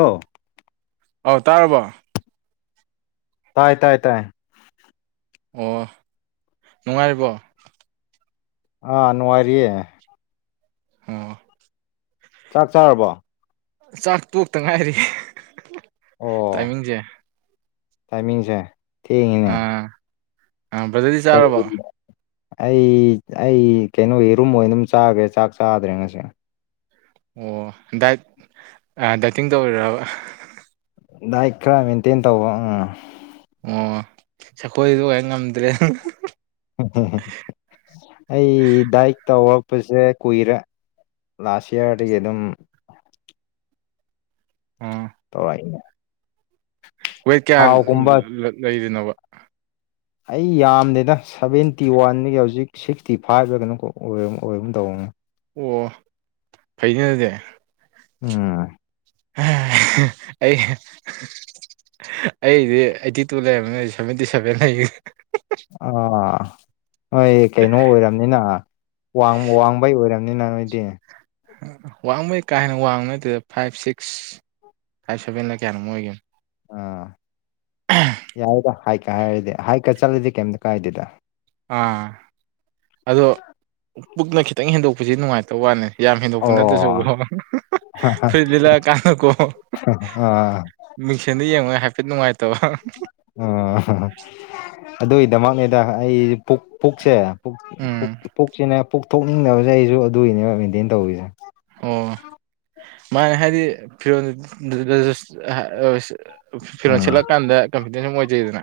ꯑꯧ ꯑꯧ ꯇꯥꯔꯕꯣ ꯇꯥꯏ ꯇꯥꯏ ꯇꯥꯏ ꯑꯣ ꯅꯨꯡꯉꯥꯏꯔꯤꯕꯣ ꯑꯥ ꯅꯨꯡꯉꯥꯏꯔꯤꯌꯦ ꯑꯣ ꯆꯥꯛ ꯆꯥꯔꯕꯣ ꯆꯥꯛ ꯇꯣꯛꯇ ꯉꯥꯏꯔꯤ ꯇꯥꯏꯃꯤꯡꯖꯦ ꯇꯥꯏꯃꯤꯡꯖꯦ ꯊꯦꯡꯉꯦꯅꯦ ꯑ ꯕꯔꯣꯗꯔꯗꯤ [unintelligible] ꯑꯩ ꯑꯩ ꯀꯩꯅꯣ ꯌꯦꯔꯨꯝ ꯑꯣꯏꯅ ꯗꯨꯝ ꯆꯥꯈ꯭ꯔꯦ ꯆꯥꯛ ꯆꯥꯗ꯭ꯔꯦ ꯉꯁꯤ ꯑꯣ ꯗꯥꯏꯠ ꯑ ꯗꯥꯏꯇꯤꯡ ꯇꯧꯔꯤꯔꯥꯥꯕ ꯗꯥꯏꯠ ꯈꯔ ꯃꯦꯟꯇꯦꯟ ꯇꯧꯕ ꯎꯝ ꯑꯣ ꯁꯈꯣꯏꯗ ꯑꯗꯨ ꯀꯥꯗꯤ ꯉꯝꯗ꯭ꯔꯦ [unintelligible] ꯑꯩ ꯗꯥꯏꯠ ꯇꯧꯔꯛꯄꯁꯦ ꯀꯨꯏꯔꯦ ꯂꯥꯁ ꯌꯔꯗꯒꯤ ꯑꯗꯨꯝ ꯑꯣ [unintelligible] ꯋꯦꯠ ꯀꯌꯥ ꯊꯥꯎꯒꯨꯝꯕ ꯂ ꯂꯩꯔꯤꯅꯣꯕ ꯑꯩ ꯌꯥꯝꯗꯦꯗ ꯁꯚꯦꯟꯇꯤ ꯋꯥꯟꯅꯤ ꯍꯧꯖꯤꯛ ꯁꯤꯛꯁꯇꯤ ꯐꯥꯏꯚ ꯂ ꯀꯩꯅꯣ ꯀꯣ ꯑꯣꯏꯔ ꯑꯣꯏꯔꯒꯨꯝ ꯇꯧꯕꯅꯦ ꯑꯣ ꯐꯩꯅꯦ ꯑꯗꯨꯗꯤ ꯑꯥ [unintelligible] ꯑꯩꯒꯤ ꯑꯩꯗꯤ ꯑꯩꯠꯇꯤ ꯇꯨ ꯂꯩꯔꯝꯕꯅꯤ ꯁꯚꯦꯟꯇꯤ ꯁꯚꯦꯟ ꯂꯩꯒꯔ꯭ꯦ ꯑꯥ ꯍꯣꯏ ꯀꯩꯅꯣ ꯑꯣꯏꯔꯝꯅꯤꯅ ꯋꯥꯡ ꯋꯥꯡꯕꯩ ꯑꯣꯏꯔꯝꯅꯤꯅꯥ ꯅꯣꯏꯗꯤ ꯋꯥꯡꯕꯩ ꯀꯥ ꯍꯦꯟꯅ ꯋꯥꯡꯕ ꯅꯠꯇꯦꯗ ꯐꯥꯏꯚ ꯁꯤꯛꯁ ꯐꯥꯏꯚ ꯁꯚꯦꯟꯂ ꯀꯌꯥꯅꯣꯝ ꯑꯣꯏꯒꯤꯝ ꯑꯥ ꯌꯥꯢꯗ ꯍꯥꯏꯀ ꯍꯥꯏꯔꯗꯤ ꯍꯥꯏꯀ ꯆꯠꯂꯗꯤ ꯀꯩꯝꯇ ꯀꯥꯏꯗꯦꯗ ꯑꯥ ꯑꯗꯣ ꯄꯨꯛꯅ ꯈꯤꯇꯪ ꯍꯦꯟꯗꯣꯛꯄꯖꯦ ꯅꯨꯡꯉꯥꯏꯇꯕ ꯋꯥꯅꯦ ꯌꯥꯝ ꯍꯦꯟꯗꯣꯛꯄ ꯅꯠꯇ꯭ꯔꯖꯨ ꯀꯣ ꯑꯣ ꯐꯨꯔꯤꯠ ꯂꯤꯂꯛꯑ ꯀꯥꯟꯗꯀꯣ ꯑꯥ ꯃꯤꯡꯁꯦꯟꯗ ꯌꯦꯡꯕꯩ ꯍꯥꯏꯐꯦꯠ ꯅꯨꯡꯉꯥꯏꯇꯕ ꯑꯣ ꯑꯗꯨꯢꯗꯃꯛꯅꯦꯗ ꯑꯩꯖꯨ ꯄꯨꯛ ꯄꯨꯛꯁꯦ ꯄꯨꯛ ꯄꯨꯛ ꯎꯝ ꯄꯨꯛꯁꯤꯅꯦ ꯄꯨꯛ ꯊꯣꯛꯅꯤꯡꯗꯕꯁꯦ ꯑꯩꯁꯨ ꯑꯗꯨꯒꯤꯅꯦꯕ ꯃꯦꯟꯇꯦꯟ ꯇꯧꯔꯤꯖꯦ ꯑꯣ ꯃꯥꯅꯦ ꯍꯥꯏꯗꯤ ꯐꯤꯔꯣ [unintelligible] ꯐ ꯐꯤꯔꯣꯟ ꯎꯝ ꯁꯦꯠꯂꯛꯑꯀꯥꯟꯗ ꯀꯟꯐꯤꯗꯦꯟ ꯁꯨꯝ ꯑꯣꯏꯗꯦꯗꯅ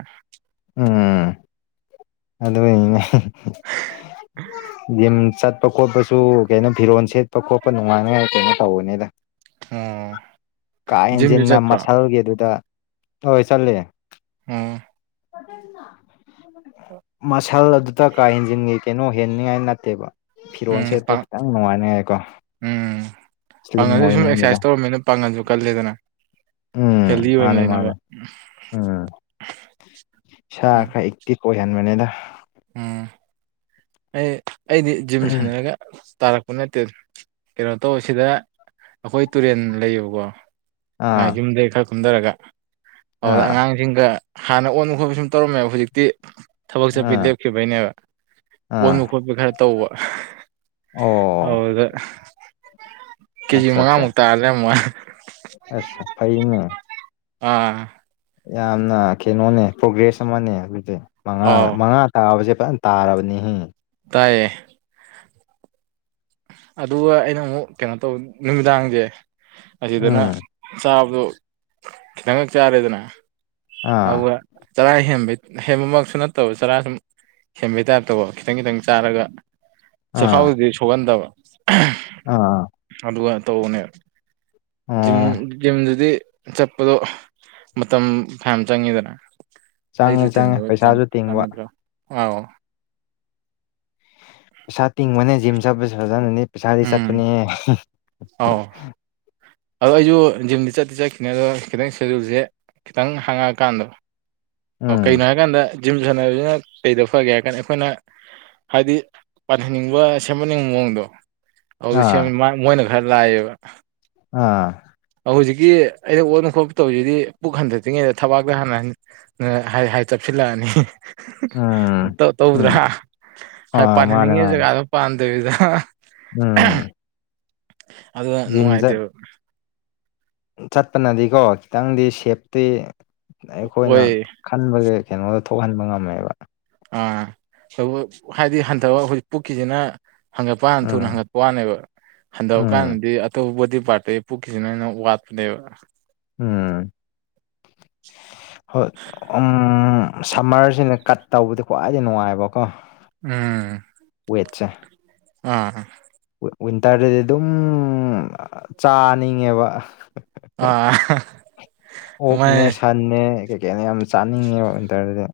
ꯎꯝ ꯑꯗꯨꯢꯅꯤꯅꯦ ꯌꯨꯝ ꯆꯠ ꯄ ꯈꯣꯠꯄꯁꯨ ꯀꯩꯅꯣ ꯐꯤꯔꯣꯟ ꯁꯦꯠꯄ ꯈꯣꯠꯄ ꯅꯨꯡꯉꯥꯏꯅꯉꯥꯏ ꯀꯩꯅꯣ ꯇꯧꯕꯅꯤꯗ ꯑꯣ ꯀꯥ ꯖꯤꯝꯁꯨ ꯍꯦꯟꯖꯤꯟꯅ ꯆꯠꯄ꯭ꯔꯣ ꯃꯁꯜꯒꯤ ꯑꯗꯨꯗ ꯍꯣꯏ ꯆꯠꯂꯤ ꯎꯝ ꯀꯗꯩꯅꯣ ꯑꯣ ꯃꯁꯜ ꯑꯗꯨꯗ ꯀꯥ ꯍꯦꯟꯖꯤꯟ ꯀꯩꯅꯣ ꯍꯦꯟꯅꯤꯉꯥꯏ ꯅꯠꯇꯦꯕ ꯐꯤꯔꯣꯜ ꯎꯝ ꯁꯦꯠꯄ ꯄꯥꯡ ꯈꯤꯇꯪ ꯅꯨꯡꯉꯥꯏꯅꯤꯉꯥꯢꯀꯣ ꯎꯝ ꯁ꯭ꯂꯤꯝ ꯄꯥꯡꯒꯜꯁꯨ ꯁꯨꯝ ꯑꯣꯏꯅꯤꯡꯕꯗꯣ ꯑꯦꯛꯁꯔꯁꯥꯏꯁ ꯇꯧꯔꯝꯃꯤꯅ ꯄꯥꯡꯒꯜꯁꯨ ꯀꯜꯂꯤꯗꯅ ꯎꯝ ꯍꯦꯜꯗꯤ ꯑꯣꯏꯅ ꯃꯥꯅꯦ ꯂꯩꯅꯕ ꯃꯥꯅꯦ ꯎꯝ ꯏꯁꯥ ꯎꯝ ꯈꯔ ꯑꯦꯛꯇꯤꯚ ꯑꯣꯏꯍꯟꯕꯅꯤꯗ ꯎꯝ ꯑꯩ ꯑꯩꯗꯤ ꯖꯤꯝ ꯁꯥꯟꯅꯔꯒ ꯇꯥꯔꯛꯄ ꯅꯠꯇꯦ ꯀꯩꯅꯣ ꯇꯧꯏ ꯁꯤꯗ ꯑꯈꯣꯏ ꯇꯨꯔꯦꯟ ꯂꯩꯌꯦꯕꯀꯣ ꯑꯥ ꯌꯨꯝꯗꯩ ꯈꯔ ꯀꯨꯝꯗꯔꯒ ꯑꯗꯨꯗ ꯑꯥ ꯑꯉꯥꯡ ꯁꯤꯡꯒ ꯍꯥꯟꯅ ꯑꯣꯟꯕ ꯈꯣꯠꯄ ꯁꯨꯝ ꯇꯧꯔꯝꯃꯦꯕ ꯍꯧꯖꯤꯛꯇꯤ ꯊꯕꯛ ꯆꯠꯄꯩ ꯑꯥ ꯂꯦꯞꯈꯤꯕꯩꯅꯦꯕ ꯑꯥ ꯑꯣꯟꯕ ꯈꯣꯠꯄ ꯈꯔ ꯇꯧꯕ ꯑꯣ ꯑꯗꯨꯗ ꯀꯦꯖꯤ ꯑꯠꯆꯥ ꯑꯠꯆꯥ ꯃꯉꯥꯃꯨꯛ ꯇꯥꯔ ꯂꯩꯔꯝꯕ ꯋꯥꯅꯤ ꯑꯁ ꯐꯩꯅꯦ ꯑꯥ ꯌꯥꯝꯅ ꯀꯩꯅꯣꯅꯦ ꯄ꯭ꯔꯣꯒ꯭ꯔꯦꯁ ꯑꯃꯅꯦ ꯑꯗꯨꯗꯤ ꯃꯉꯥ ꯑꯥꯎ ꯃꯉꯥ ꯇꯥꯕꯁꯦ ꯐꯖꯟ ꯇꯥꯔꯕꯅꯤꯍꯦ ꯇꯥꯏꯌꯦ ꯑꯗꯨꯒ ꯑꯩꯅ ꯑꯃꯨꯛ ꯀꯩꯅꯣ ꯇꯧ ꯅꯨꯝꯗꯥꯡꯁꯦ ꯑꯁꯤꯗꯅ ꯎꯝ ꯆꯥꯕꯗꯣ ꯈꯤꯇꯪꯈꯛ ꯆꯔꯦꯗꯅ ꯑꯧꯒ ꯑꯥ ꯆꯔꯥ ꯍꯦꯟꯕꯩ ꯍꯦꯟꯕꯃꯛꯁꯨ ꯅꯠꯇꯕ ꯆꯔꯥꯁꯨꯝ ꯍꯦꯟꯕꯩ ꯇꯥꯏꯞ ꯇꯧꯕ ꯈꯤꯇꯪ ꯈꯤꯇꯪ ꯆꯥꯔꯒ ꯑꯥ ꯆꯈꯥꯎꯗꯨꯗꯤ ꯁꯣꯛꯍꯟꯗꯕ ꯑꯍꯥ ꯑꯥ ꯑꯗꯨꯒ ꯇꯧꯕꯅꯦ ꯖꯤꯝ ꯑꯣ ꯖꯤꯝꯗꯨꯗꯤ ꯆꯠꯄꯗꯣ ꯃꯇꯝ ꯐꯅꯌꯥꯝ ꯆꯪꯉꯤꯗꯅ ꯑꯩ ꯆꯪꯉꯦ ꯆꯪꯉꯦ ꯔꯨꯇꯤꯟꯗꯣ ꯄꯩꯁꯥꯁꯨ ꯇꯤꯡꯕ ꯆꯥꯟꯅꯗ꯭ꯔꯣ ꯑꯥꯎ ꯄꯩꯁꯥ ꯇꯤꯡꯕꯅꯦ ꯖꯤꯝ ꯆꯠꯄꯁꯦ ꯐꯖꯅꯅꯦ ꯄꯩꯁꯥꯗꯤ ꯎꯝ ꯆꯠꯄꯅꯦꯍꯦ ꯑꯥꯎ ꯑꯗꯣ ꯑꯩꯁꯨ ꯖꯤꯝꯗꯤ ꯆꯠꯇꯤ ꯆꯠꯈꯤꯅꯦ ꯑꯗꯣ ꯈꯤꯇꯪ ꯁꯦꯗꯨꯜꯁꯦ ꯈꯤꯇꯪ ꯍꯥꯡꯉꯛꯑꯀꯥꯟꯗꯣ ꯑꯧ ꯀꯩꯅꯣ ꯎꯝ ꯍꯥꯏꯀꯥꯟꯗ ꯖꯤꯝ ꯁꯥꯟꯅꯕꯁꯤꯅ ꯀꯩꯗ ꯐꯒꯦ ꯍꯥꯏꯀꯥꯟꯗ ꯑꯩꯈꯣꯏꯅ ꯍꯥꯏꯗꯤ ꯄꯥꯟꯍꯟꯅꯤꯡꯕ ꯁꯦꯝꯍꯟꯅꯤꯡꯕ ꯃꯑꯣꯡꯗꯣ ꯑꯗꯨꯗꯥ ꯑꯥ ꯁꯦꯝꯃꯤ ꯃꯥ ꯃꯣꯏꯅ ꯈꯔ ꯂꯥꯏꯑꯦꯕ ꯑꯥ ꯍꯧꯖꯤꯛꯀꯤ ꯑꯩꯅ ꯑꯣꯟꯕ ꯈꯣꯠꯄ ꯇꯧꯔꯤꯁꯤꯗꯤ ꯄꯨꯛ ꯍꯟꯊꯔꯛꯇ꯭ꯔꯤꯉꯩꯗ ꯊꯕꯥꯛꯇ ꯍꯥꯟꯅ ꯍꯟ ꯍꯥꯏ ꯍꯥꯏ ꯆꯞꯁꯤꯜꯂꯛꯑꯅꯤ ꯎꯝ ꯇꯧꯗ꯭ꯔꯥ ꯎꯝ ꯍꯥ ꯑꯥ ꯃꯥꯅꯦ ꯄꯥꯍꯟꯅꯤꯡꯉꯤ ꯃꯥꯅꯦ ꯖꯒꯥꯗꯣ ꯄꯥꯟꯗꯕꯤꯗ ꯎꯝ ꯑꯗꯨꯅ ꯖꯤꯝ ꯆꯠ ꯅꯨꯡꯉꯥꯏꯇꯦꯕ ꯆꯠꯄꯅꯗꯤꯀꯣ ꯈꯤꯇꯪꯗꯤ ꯁꯦꯞꯇꯤ ꯑꯩꯈꯣꯏꯅ ꯑꯣꯏ ꯈꯟꯕꯒꯥ ꯀꯩꯅꯣꯗ ꯊꯣꯛꯍꯟꯕ ꯉꯝꯃꯦꯕ ꯑꯥ ꯑꯗꯨ ꯍꯥꯏꯗꯤ ꯍꯟꯊꯕ ꯍꯧꯖꯤꯛ ꯄꯨꯛꯀꯤꯁꯤꯅ ꯍꯪꯒꯠꯄ ꯊꯨꯅ ꯎꯝ ꯍꯪꯒꯠ ꯋꯥꯅꯦꯕ ꯍꯟꯊꯕ ꯎꯝ ꯀꯥꯟꯗꯗꯤ ꯑꯇꯣꯞꯄ ꯕꯣꯗꯤ ꯄꯥꯔꯠꯇꯒꯤ ꯄꯨꯛꯈꯤꯁꯤꯅ ꯍꯦꯅ ꯋꯥꯠꯄꯅꯦꯕ ꯎꯝ [inaudible] ꯍꯣꯏ ꯎꯝ ꯁꯝꯃꯔꯁꯤꯅ ꯀꯠ ꯇꯧꯕꯗꯤ ꯈ꯭ꯋꯥꯏꯗꯩ ꯅꯨꯡꯉꯥꯏꯕꯀꯣ ꯎꯝ ꯋꯦꯠꯆꯦ ꯑꯥ ꯑꯥ ꯋꯤ ꯋꯤꯟꯇꯔꯗꯗꯤ ꯑꯗꯨꯝ ꯑꯥ ꯆꯥꯅꯤꯡꯉꯦꯕ ꯑꯥ ꯑꯣꯛꯅꯦ ꯃꯥꯅꯦ ꯁꯟꯅꯦ ꯀꯩꯀꯩꯅꯦ ꯌꯥꯝ ꯆꯥꯅꯤꯡꯉꯦꯕ ꯋꯤꯟꯇꯔꯖꯤꯗ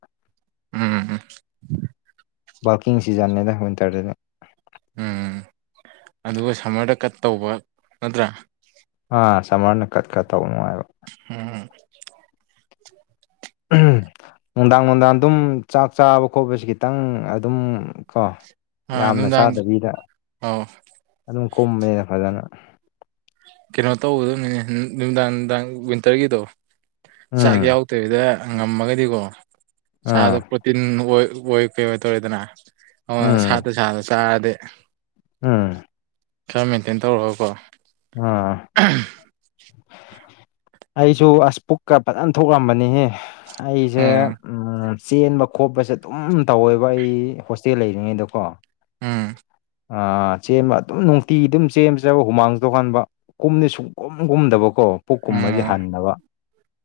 ꯎꯝ ꯎꯝ ꯎꯝ ꯕꯀꯤꯡ ꯁꯤꯖꯟꯅꯦꯗ ꯋꯤꯟꯇꯔꯗꯖꯣ ꯎꯝ ꯑꯗꯨꯒ ꯁꯝꯃꯔꯗ ꯀꯠ ꯇꯧꯕ ꯅꯠꯇ꯭ꯔꯥ ꯑꯥ ꯁꯝꯃꯔꯅ ꯀꯠ ꯀꯠ ꯇꯧꯕ ꯅꯨꯡꯉꯥꯏꯕ [unintelligible] ꯅꯨꯡꯗꯥꯡ ꯅꯨꯡꯗꯥꯡ ꯑꯗꯨꯝ ꯆꯥꯛ ꯆꯥꯕ ꯈꯣꯠꯄꯁꯤ ꯈꯤꯇꯪ ꯑꯗꯨꯝ ꯀꯣ ꯑꯥ ꯌꯥꯝꯅ ꯅꯨꯡꯗꯥꯡ ꯆꯥꯗꯕꯤꯗ ꯑꯧ ꯑꯗꯨꯝ ꯀꯨꯝꯃꯦ ꯐꯖꯅ ꯀꯩꯅꯣ ꯇꯧꯒꯗꯝꯅꯤꯅꯦ ꯍꯝ ꯅꯨꯃꯤꯗꯥꯡ ꯅꯨꯃꯤꯗꯥꯡ ꯋꯤꯟꯇꯔꯒꯤꯗꯣ ꯆꯥꯛ ꯎꯝ ꯌꯥꯎꯗꯕꯤꯗ ꯉꯝꯃꯒꯗꯤꯀꯣ ꯁꯥꯗꯣ ꯑꯥ ꯄ꯭ꯔꯣꯇꯤꯟ ꯑꯣꯏ ꯑꯣꯏ ꯀꯩꯑꯣꯏ ꯇꯧꯔꯦꯗꯅ ꯑꯣꯏ ꯎꯝ ꯁꯥꯇꯨ ꯁꯥꯗ ꯆꯥꯔꯗꯤ ꯎꯝ ꯈꯔ ꯃꯦꯟꯇꯦꯟ ꯇꯧꯔꯒꯀꯣ ꯑꯥ [unintelligible] ꯑꯩꯁꯨ ꯑꯁ ꯄꯨꯛꯀ ꯐꯖꯅ ꯊꯣꯛꯔꯝꯕꯅꯤꯍꯦ ꯑꯩꯖꯦ ꯎꯝ ꯎꯝ ꯆꯦꯟꯕ ꯈꯣꯠꯄꯖꯩ ꯑꯗꯨꯝ ꯇꯧꯋꯦꯕ ꯑꯩ ꯍꯣꯁꯇꯦꯜ ꯂꯩꯔꯤꯉꯩꯗꯀꯣ ꯎꯝ ꯑꯥ ꯆꯦꯟꯕ ꯑꯗꯨꯝ ꯅꯨꯡꯇꯤꯒꯤ ꯗꯨꯝ ꯆꯦꯟꯕꯖꯤꯗꯕꯨ ꯍꯨꯃꯥꯡ ꯗꯣꯛꯍꯟꯕ ꯀꯨꯝꯗꯤ ꯁꯨꯛꯀꯨꯝ ꯀꯨꯝꯗꯕꯀꯣ ꯄꯨꯛ ꯀꯨꯝꯕꯖꯦ ꯎꯝ ꯍꯟꯗꯕ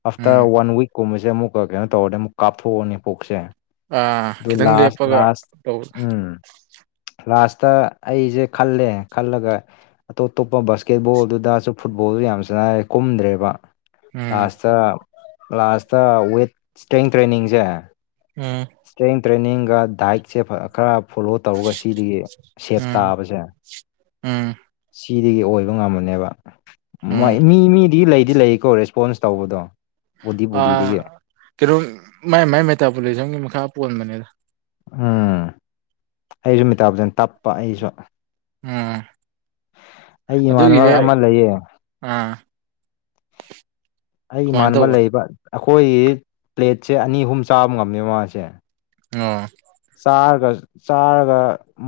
ꯑꯥꯐꯇꯔ ꯎꯝ ꯋꯥꯟ ꯋꯤꯛꯀꯨꯝꯕꯖꯦ ꯑꯃꯨꯛꯀ ꯀꯩꯅꯣ ꯇꯧꯔꯗꯤ ꯑꯃꯨꯛ ꯀꯥꯞꯊꯣꯛꯑꯅꯤ ꯄꯨꯛꯁꯦ ꯑꯥ ꯗꯨ ꯈꯤꯇꯪ ꯂꯥꯁ ꯂꯦꯞꯄꯒ ꯂꯥꯁ ꯇꯧꯕ ꯎꯝ ꯂꯥꯁꯇ ꯑꯩꯖꯦ ꯈꯜꯂꯦ ꯈꯜꯂꯒ ꯑꯇꯣꯞ ꯑꯇꯣꯞꯄ ꯕꯥꯁꯀꯦꯠꯕꯣꯜꯗꯨꯗꯁꯨ ꯐꯨꯠꯕꯣꯜꯗ ꯌꯥꯝ ꯁꯥꯟꯅꯌꯦ ꯀꯨꯝꯗ꯭ꯔꯦꯕ ꯎꯝ ꯀ꯭ꯂꯥꯁꯇ ꯀ꯭ꯂꯥꯁꯇ ꯋꯦꯠ ꯏꯁꯇ꯭ꯔꯦꯡ ꯇ꯭ꯔꯦꯟꯅꯤꯡꯁꯦ ꯎꯝ ꯏꯁꯇ꯭ꯔꯦꯡ ꯇ꯭ꯔꯦꯅꯤꯡꯒ ꯗꯥꯏꯠꯁꯦ ꯐꯥ ꯈꯔ ꯐꯣꯂꯣ ꯇꯧꯔꯒ ꯁꯤꯗꯤ ꯁꯦꯞ ꯎꯝ ꯇꯥꯕꯖꯦ ꯎꯝ ꯁꯤꯗꯒꯤ ꯑꯣꯏꯕ ꯉꯝꯃꯅꯦꯕ ꯎꯝ ꯃꯥꯏ ꯃꯤ ꯃꯤꯗꯤ ꯂꯩꯗꯤ ꯂꯩꯑꯦꯀꯣ ꯔꯦꯁꯄꯣꯟꯁ ꯇꯧꯕꯗꯣ ꯕꯣꯗꯤ ꯑꯥ ꯕꯣꯗꯤꯗꯒꯤ ꯀꯦꯔꯨꯝ ꯃꯥꯏ ꯃꯥꯏ ꯃꯦꯇꯥꯄꯣꯂꯤꯖꯝꯒꯤ ꯃꯈꯥ ꯄꯣꯟꯕꯅꯦꯗ ꯎꯝ ꯑꯩꯖꯨ ꯃꯦꯇꯥꯕꯣꯖꯝ ꯇꯞꯄ ꯑꯩꯒꯤꯖꯨ ꯎꯝ ꯑꯩ ꯏꯃꯥꯟꯅꯕ ꯑꯗꯨꯒꯤꯗ ꯑꯃ ꯂꯩꯌꯦ ꯑꯥ ꯑꯩ ꯀꯃꯥꯏꯅ ꯏꯃꯥꯟꯅꯕ ꯇꯧꯕ ꯂꯩꯌꯦꯕ ꯑꯩꯈꯣꯏꯒꯤ ꯄ꯭ꯂꯦꯠꯁꯦ ꯑꯅꯤ ꯑꯍꯨꯝ ꯆꯥꯕ ꯉꯝꯃꯦꯕ ꯃꯥꯁꯦ ꯑꯣ ꯆꯥꯔꯒ ꯆꯥꯔꯒ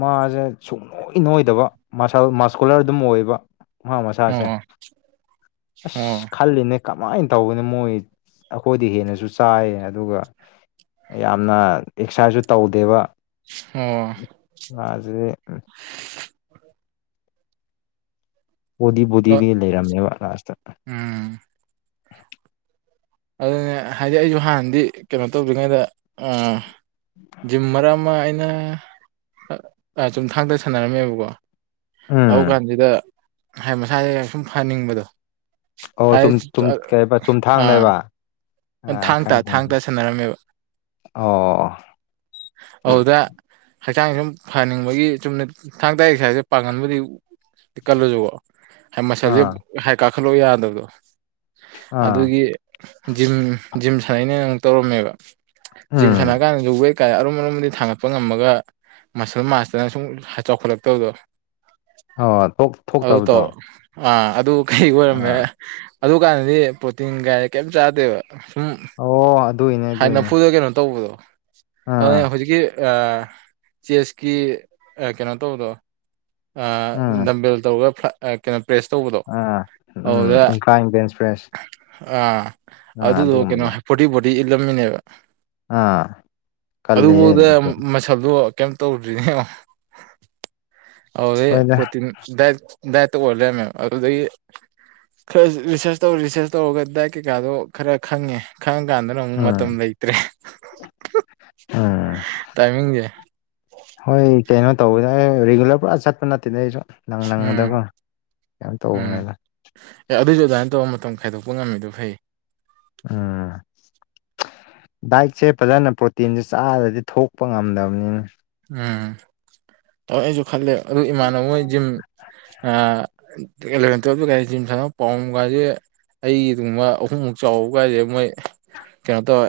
ꯃꯥꯖꯦ ꯁꯨꯡꯅꯣꯏ ꯅꯣꯏꯗꯕ ꯃꯥꯁꯜ ꯃꯁꯀꯨꯂꯔ ꯑꯗꯨꯝ ꯑꯣꯏꯕ ꯃꯍꯥꯛ ꯃꯁꯥꯖꯦ ꯑꯣ ꯑꯣ ꯑꯁ ꯈꯜꯂꯤꯅꯦ ꯀꯃꯥꯏꯟ ꯇꯧꯕꯅꯣ ꯃꯣꯏ ꯑꯩꯈꯣꯏꯗꯩ ꯍꯦꯟꯅꯖꯨ ꯆꯥꯏꯌꯦ ꯑꯗꯨꯒ ꯌꯥꯝꯅ ꯑꯦꯛꯁꯥꯏꯖꯨ ꯇꯧꯗꯦꯕ ꯑꯣ ꯃꯥꯖꯨꯅꯤ ꯕꯣꯗꯤ ꯑꯣ ꯕꯣꯗꯤꯗꯤ ꯂꯩꯔꯝꯃꯦꯕ ꯂꯥꯁꯇ ꯎꯝ ꯑꯗꯨꯅꯦ ꯍꯥꯏꯗꯤ ꯑꯩꯖꯨ ꯍꯥꯟꯅꯗꯤ ꯀꯩꯅꯣ ꯇꯧꯗ꯭ꯔꯤꯉꯩꯗ ꯎꯝ [inaudible] ꯌꯨꯝ ꯃꯔꯛ ꯑꯃ ꯑꯩꯅ ꯑꯥ ꯑꯥ ꯆꯨꯝꯊꯥꯡꯗ ꯁꯥꯟꯅꯔꯝꯃꯦꯕꯀꯣ ꯑꯧ ꯎꯝ ꯍꯨꯔꯥꯟꯗꯨꯗ ꯍꯥꯏ ꯃꯁꯥꯒꯤ ꯁꯨꯝ ꯐꯍꯟꯅꯤꯡꯕꯗꯣ ꯑꯣ ꯆꯨꯝ ꯆꯨꯝ [unintelligible] ꯀꯩꯕ ꯑꯥ ꯆꯨꯝꯊꯥꯡꯅꯦꯕ ꯑꯥ ꯊꯥꯡ ꯇꯥ ꯈꯪꯉꯦ ꯊꯥꯡ ꯈꯪꯉꯦ ꯇꯥ ꯁꯥꯟꯅꯔꯝꯃꯦꯕ ꯑꯣ ꯑꯗꯨꯗ ꯍꯛꯆꯥꯡ ꯁꯨꯝ ꯐꯍꯟꯅꯤꯡꯕꯒꯤ ꯆꯨꯝꯅ ꯊꯥꯡ ꯇꯥ ꯑꯦꯛꯁꯔꯁꯥꯏ ꯄꯥꯡꯒꯟꯕꯨꯗꯤ ꯀꯜꯂꯖꯨꯀꯣ ꯍꯥ ꯃꯁꯜꯖꯦ ꯑꯥ ꯍꯥꯏ ꯀꯥꯈꯠꯂꯣ ꯌꯥꯗꯕꯗꯨ ꯑꯥ ꯑꯗꯨꯒꯤ ꯖꯤꯝ ꯖꯤꯝ ꯁꯥꯟꯅꯩꯩꯅꯦꯅ ꯑꯃꯨꯛ ꯇꯧꯔꯝꯃꯦꯕ ꯖꯤꯝ ꯎꯝ ꯁꯥꯟꯅ ꯀꯥꯟꯗꯖꯨ ꯋꯦꯠ ꯀꯥ ꯑꯔꯨꯝ ꯑꯔꯨꯝꯕꯗꯤ ꯊꯥꯡꯒꯠꯄ ꯉꯝꯃꯒ ꯃꯁꯜ ꯃꯥꯁꯇꯅ ꯁꯨꯝ ꯆꯥꯎꯈꯠꯂꯛꯇꯕꯗꯣ ꯑꯣ ꯑꯗꯨ ꯇꯧ ꯊꯣꯛꯇꯕꯗꯣ ꯑꯥ ꯑꯗꯨ ꯀꯩ ꯑꯣꯏꯔꯝꯃꯦ ꯑꯥ ꯑꯗꯨ ꯀꯥꯟꯗꯗꯤ ꯄ꯭ꯔꯣꯇꯤꯟꯒ ꯀꯩꯝ ꯆꯥꯗꯦꯕ ꯁꯨꯝ ꯑꯣ ꯑꯗꯨꯏꯅꯦ ꯍꯥꯟ ꯑꯗꯨꯏꯅꯦ ꯅꯝꯐꯨꯗ ꯀꯩꯅꯣ ꯇꯧꯕꯗꯣ ꯑꯗꯨꯅ ꯑꯥ ꯍꯧꯖꯤꯛꯀꯤ ꯑꯥ ꯆꯦꯁꯀꯤ ꯑꯥ ꯀꯩꯅꯣ ꯇꯧꯕꯗꯣ ꯑꯥ ꯎꯝ ꯅꯝꯕꯦꯜ ꯇꯧꯔꯒ ꯐ꯭ꯂ ꯑꯥ ꯀꯩꯅꯣ ꯄ꯭ꯔꯦꯁ ꯇꯧꯕꯗꯣ ꯑꯥ ꯎꯝ ꯑꯗꯨꯗ ꯏꯟꯀ꯭ꯂꯥꯏꯟ ꯕꯦꯟꯁ ꯄ꯭ꯔꯦꯁ ꯑꯥ ꯑꯥ ꯑꯗꯨꯗꯣ ꯀꯩꯅꯣ ꯑꯗꯨꯒꯨꯝꯕꯗꯣ ꯐꯣꯔꯇꯤ ꯐꯣꯔꯇꯤ ꯏꯜꯂꯝꯃꯤꯅꯦꯕ ꯑꯥ ꯑꯗꯨ ꯀꯜꯂꯦꯍꯦ ꯕꯧꯗ ꯑꯗꯨꯗꯤ ꯃꯁꯜ ꯑꯗꯨꯒ ꯀꯩꯝ ꯇꯧꯗ꯭ꯔꯤꯅꯦꯉꯣ ꯑꯗꯨꯗꯩ ꯍꯣꯏꯗ ꯄ꯭ꯔꯣꯇꯤꯟ ꯗꯥꯏꯠ ꯊꯛ ꯗꯥꯏꯠꯇ ꯑꯣꯏꯔ ꯂꯩꯔꯝꯃꯦꯕ ꯑꯗꯨꯗꯩ ꯈꯔ ꯔꯤꯁꯔꯁ ꯇꯧꯔ ꯔꯤꯁꯔꯁ ꯇꯧꯔꯒ ꯗꯥꯏꯠ ꯀꯩꯀꯥꯗꯣ ꯈꯔ ꯈꯪꯉꯦ ꯈꯪ ꯀꯥꯟꯗꯅ ꯑꯃꯨꯛ ꯎꯝ ꯃꯇꯝ ꯂꯩꯇ꯭ꯔꯦ ꯎꯝ ꯇꯥꯏꯃꯤꯡꯖꯦ ꯍꯣꯏ ꯀꯩꯅꯣ ꯇꯧꯔ ꯔꯤꯒꯨꯂꯔ ꯄꯨꯔꯥ ꯆꯠꯄ ꯅꯠꯇꯦꯅꯦ ꯑꯩꯖꯨ ꯎꯝ ꯎꯝ ꯇꯧꯕꯅꯤꯗ ꯑꯦ ꯑꯗꯨꯖꯨ ꯑꯗꯨꯃꯥꯏ ꯇꯧꯔ ꯃꯇꯝ ꯈꯥꯏꯗꯣꯛꯄ ꯉꯝꯃꯤꯗꯣ ꯐꯩꯌꯦ ꯎꯝ ꯗꯥꯏꯠꯁꯦ ꯐꯥꯖꯅ ꯄ꯭ꯔꯣꯇꯤꯟꯁꯦ ꯆꯥꯗꯔꯗꯤ ꯊꯣꯛꯄ ꯉꯝꯗꯕꯅꯤꯅꯦ ꯎꯝ ꯑꯩꯖꯨ ꯈꯜꯂꯦ ꯑꯗꯨ ꯏꯃꯥꯟꯅꯕ ꯃꯣꯏ ꯖꯤꯝ ꯑꯥ ꯑꯦꯂꯚꯦꯟ ꯇꯨꯋꯜꯄꯇꯒꯥꯏꯁꯤ ꯀꯔꯤ ꯖꯤꯝ ꯁꯥꯟꯅꯕ ꯄꯥꯝꯕꯣꯝꯒꯥꯏꯖꯦ ꯑꯩꯒꯨꯝꯕ ꯑꯍꯨꯝꯃꯨꯛ ꯆꯥꯎꯕ ꯀꯥꯏꯖꯦ ꯃꯣꯏ ꯀꯩꯅꯣ ꯇꯧꯌꯦ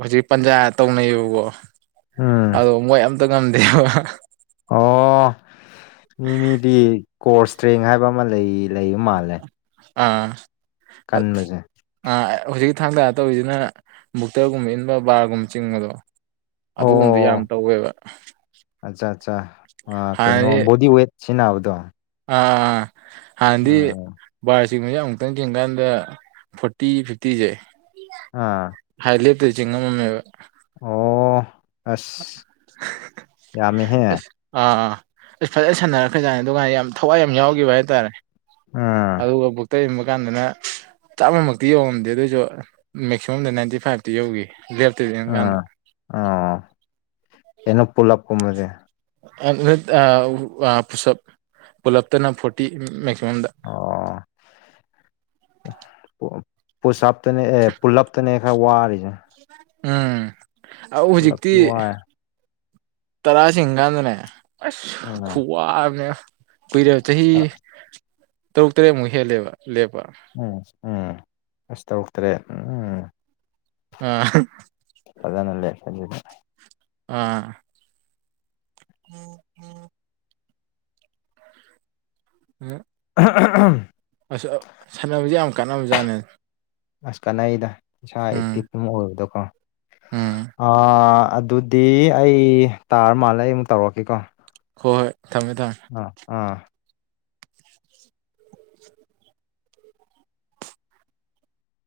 ꯍꯧꯖꯤꯛ ꯄꯟꯖꯥ ꯇꯧꯅꯩꯌꯦꯕꯀꯣ ꯎꯝ ꯑꯗꯣ ꯃꯣꯏ ꯑꯝ ꯇꯥ ꯉꯝꯗꯦꯕ ꯑꯣ ꯃꯤ ꯃꯤꯗꯤ ꯀꯣꯔ ꯏꯁꯇ꯭ꯔꯦꯡ ꯍꯥꯏꯕ ꯑꯃ ꯂꯩ ꯂꯩꯕ ꯃꯥꯜꯂꯦ ꯑꯥ ꯑꯠ ꯀꯟꯕꯁꯦ ꯑꯥ ꯍꯨꯖꯤꯛꯀꯤ ꯊꯥꯡ ꯇꯥ ꯇꯧꯔꯤꯁꯤꯅ ꯕꯨꯛꯇꯔꯒꯨꯝꯕ ꯏꯟꯕ ꯕꯥꯔꯒꯨꯝꯕ ꯆꯤꯡꯕꯗꯣ ꯑꯗꯨꯒꯨꯝꯕꯗꯣ ꯑꯣ ꯌꯥꯝ ꯇꯧꯋꯦꯕ ꯑꯆꯥ ꯆꯥ ꯑꯥ ꯀꯩꯅꯣ ꯍꯥꯟꯅꯗꯤ ꯕꯣꯗꯤ ꯋꯦꯠ ꯁꯦꯅꯥꯕꯗꯣ ꯑꯥ ꯑꯥ ꯍꯥꯟꯅꯗꯤ ꯕꯥꯔ ꯆꯤꯡꯕꯖꯦ ꯑꯃꯨꯛꯇꯪ ꯆꯤꯡꯉ ꯀꯥꯟꯗ ꯐꯣꯔꯇꯤ ꯐꯤꯐꯇꯤꯖꯦ ꯑꯥ ꯍꯥꯟꯅꯗꯤ ꯂꯦꯞꯇꯕꯤ ꯆꯤꯡꯕ ꯉꯝꯃꯝꯃꯦꯕ ꯑꯣ ꯑꯁ ꯌꯥꯝꯃꯦꯍꯦ ꯑꯁ ꯑꯥ ꯏꯁ ꯐꯥꯖꯅ ꯁꯥꯟꯅꯔꯛ ꯈ꯭ꯔꯖꯥꯠꯅꯤ ꯑꯗꯨꯀꯥꯟ ꯌꯥꯝ ꯊꯋꯥꯏ ꯌꯥꯝ ꯌꯥꯎꯒꯤꯕ ꯍꯥꯏ ꯇꯥꯔꯦ ꯑꯥ ꯑꯗꯨꯒ ꯕꯨꯛꯇꯔ ꯏꯟꯕ ꯀꯥꯟꯗꯅ ꯆꯥꯝꯃꯃꯛꯇꯤ ꯌꯧꯉꯝꯗꯦ ꯑꯗꯨꯑꯣꯏꯖꯨ ꯃꯦꯛꯁꯤꯃꯝꯗ ꯅꯥꯏꯟꯇꯤ ꯐꯥꯏꯚꯇꯤ ꯌꯧꯒꯤ ꯂꯦꯞꯇꯕꯤ ꯌꯦꯡꯀꯥꯟꯗ ꯑꯥ ꯑꯣ ꯀꯩꯅꯣ ꯄꯨꯂꯞꯀꯨꯝꯕꯗꯤ [unintelligible] ꯄꯨꯂꯞꯇꯅ ꯐꯣꯔꯇꯤ ꯃꯦꯛꯁꯤꯃꯝꯗ ꯑꯣ ꯄꯨꯁ ꯑꯞꯇꯅꯦ ꯑꯦ ꯄꯨꯜꯂꯞꯇꯅꯦ ꯈꯔ ꯋꯥꯔꯤꯁꯦ ꯎꯝ ꯑꯧ ꯍꯧꯖꯤꯛꯇꯤ ꯄꯨꯂꯞꯇꯤ ꯋꯥꯔꯦ ꯇꯔꯥ ꯆꯤꯡ ꯒꯥꯥꯟꯗꯅꯦ ꯑꯁ ꯎꯝ ꯈꯨꯨꯋꯥ ꯑꯝꯅꯦ ꯀꯨꯏꯔꯦꯕ ꯆꯍꯤ ꯇꯔꯨꯛ ꯇꯔꯦꯠꯃꯨꯛ ꯍꯦꯜꯂꯦꯕ ꯂꯦꯞꯄ ꯎꯝ ꯎꯝ ꯑꯁ ꯇꯔꯨꯛ ꯇꯔꯦꯠ ꯎꯝ ꯑ [unintelligible] ꯐꯥꯖꯅ ꯂꯩꯞ [unintelligible] ꯑꯥ [unintelligible] [inaudible] [unintelligible] ꯑꯍ ꯍ ꯑꯍꯝ ꯑꯁ ꯁꯥꯟꯅꯕꯁꯦ ꯌꯥꯝ ꯀꯥꯟꯅꯕꯖꯥꯠꯅꯦ ꯑꯁ ꯀꯥꯟꯅꯩꯗ ꯏꯁꯥ ꯎꯝ ꯑꯦꯛꯇꯤꯚ ꯑꯃ ꯑꯣꯏꯕꯗꯣꯀꯣ ꯎꯝ ꯑ ꯑꯗꯨ ꯗꯤ ꯑꯩ ꯇꯥꯔ ꯃꯥꯜꯂꯦ ꯑꯩ ꯑꯃꯨꯛ ꯇꯧꯔꯛꯀꯦꯀꯣ ꯍꯣꯏ ꯍꯣꯏ ꯊꯝꯃꯦ ꯊꯝꯃꯦ ꯑ ꯑꯥ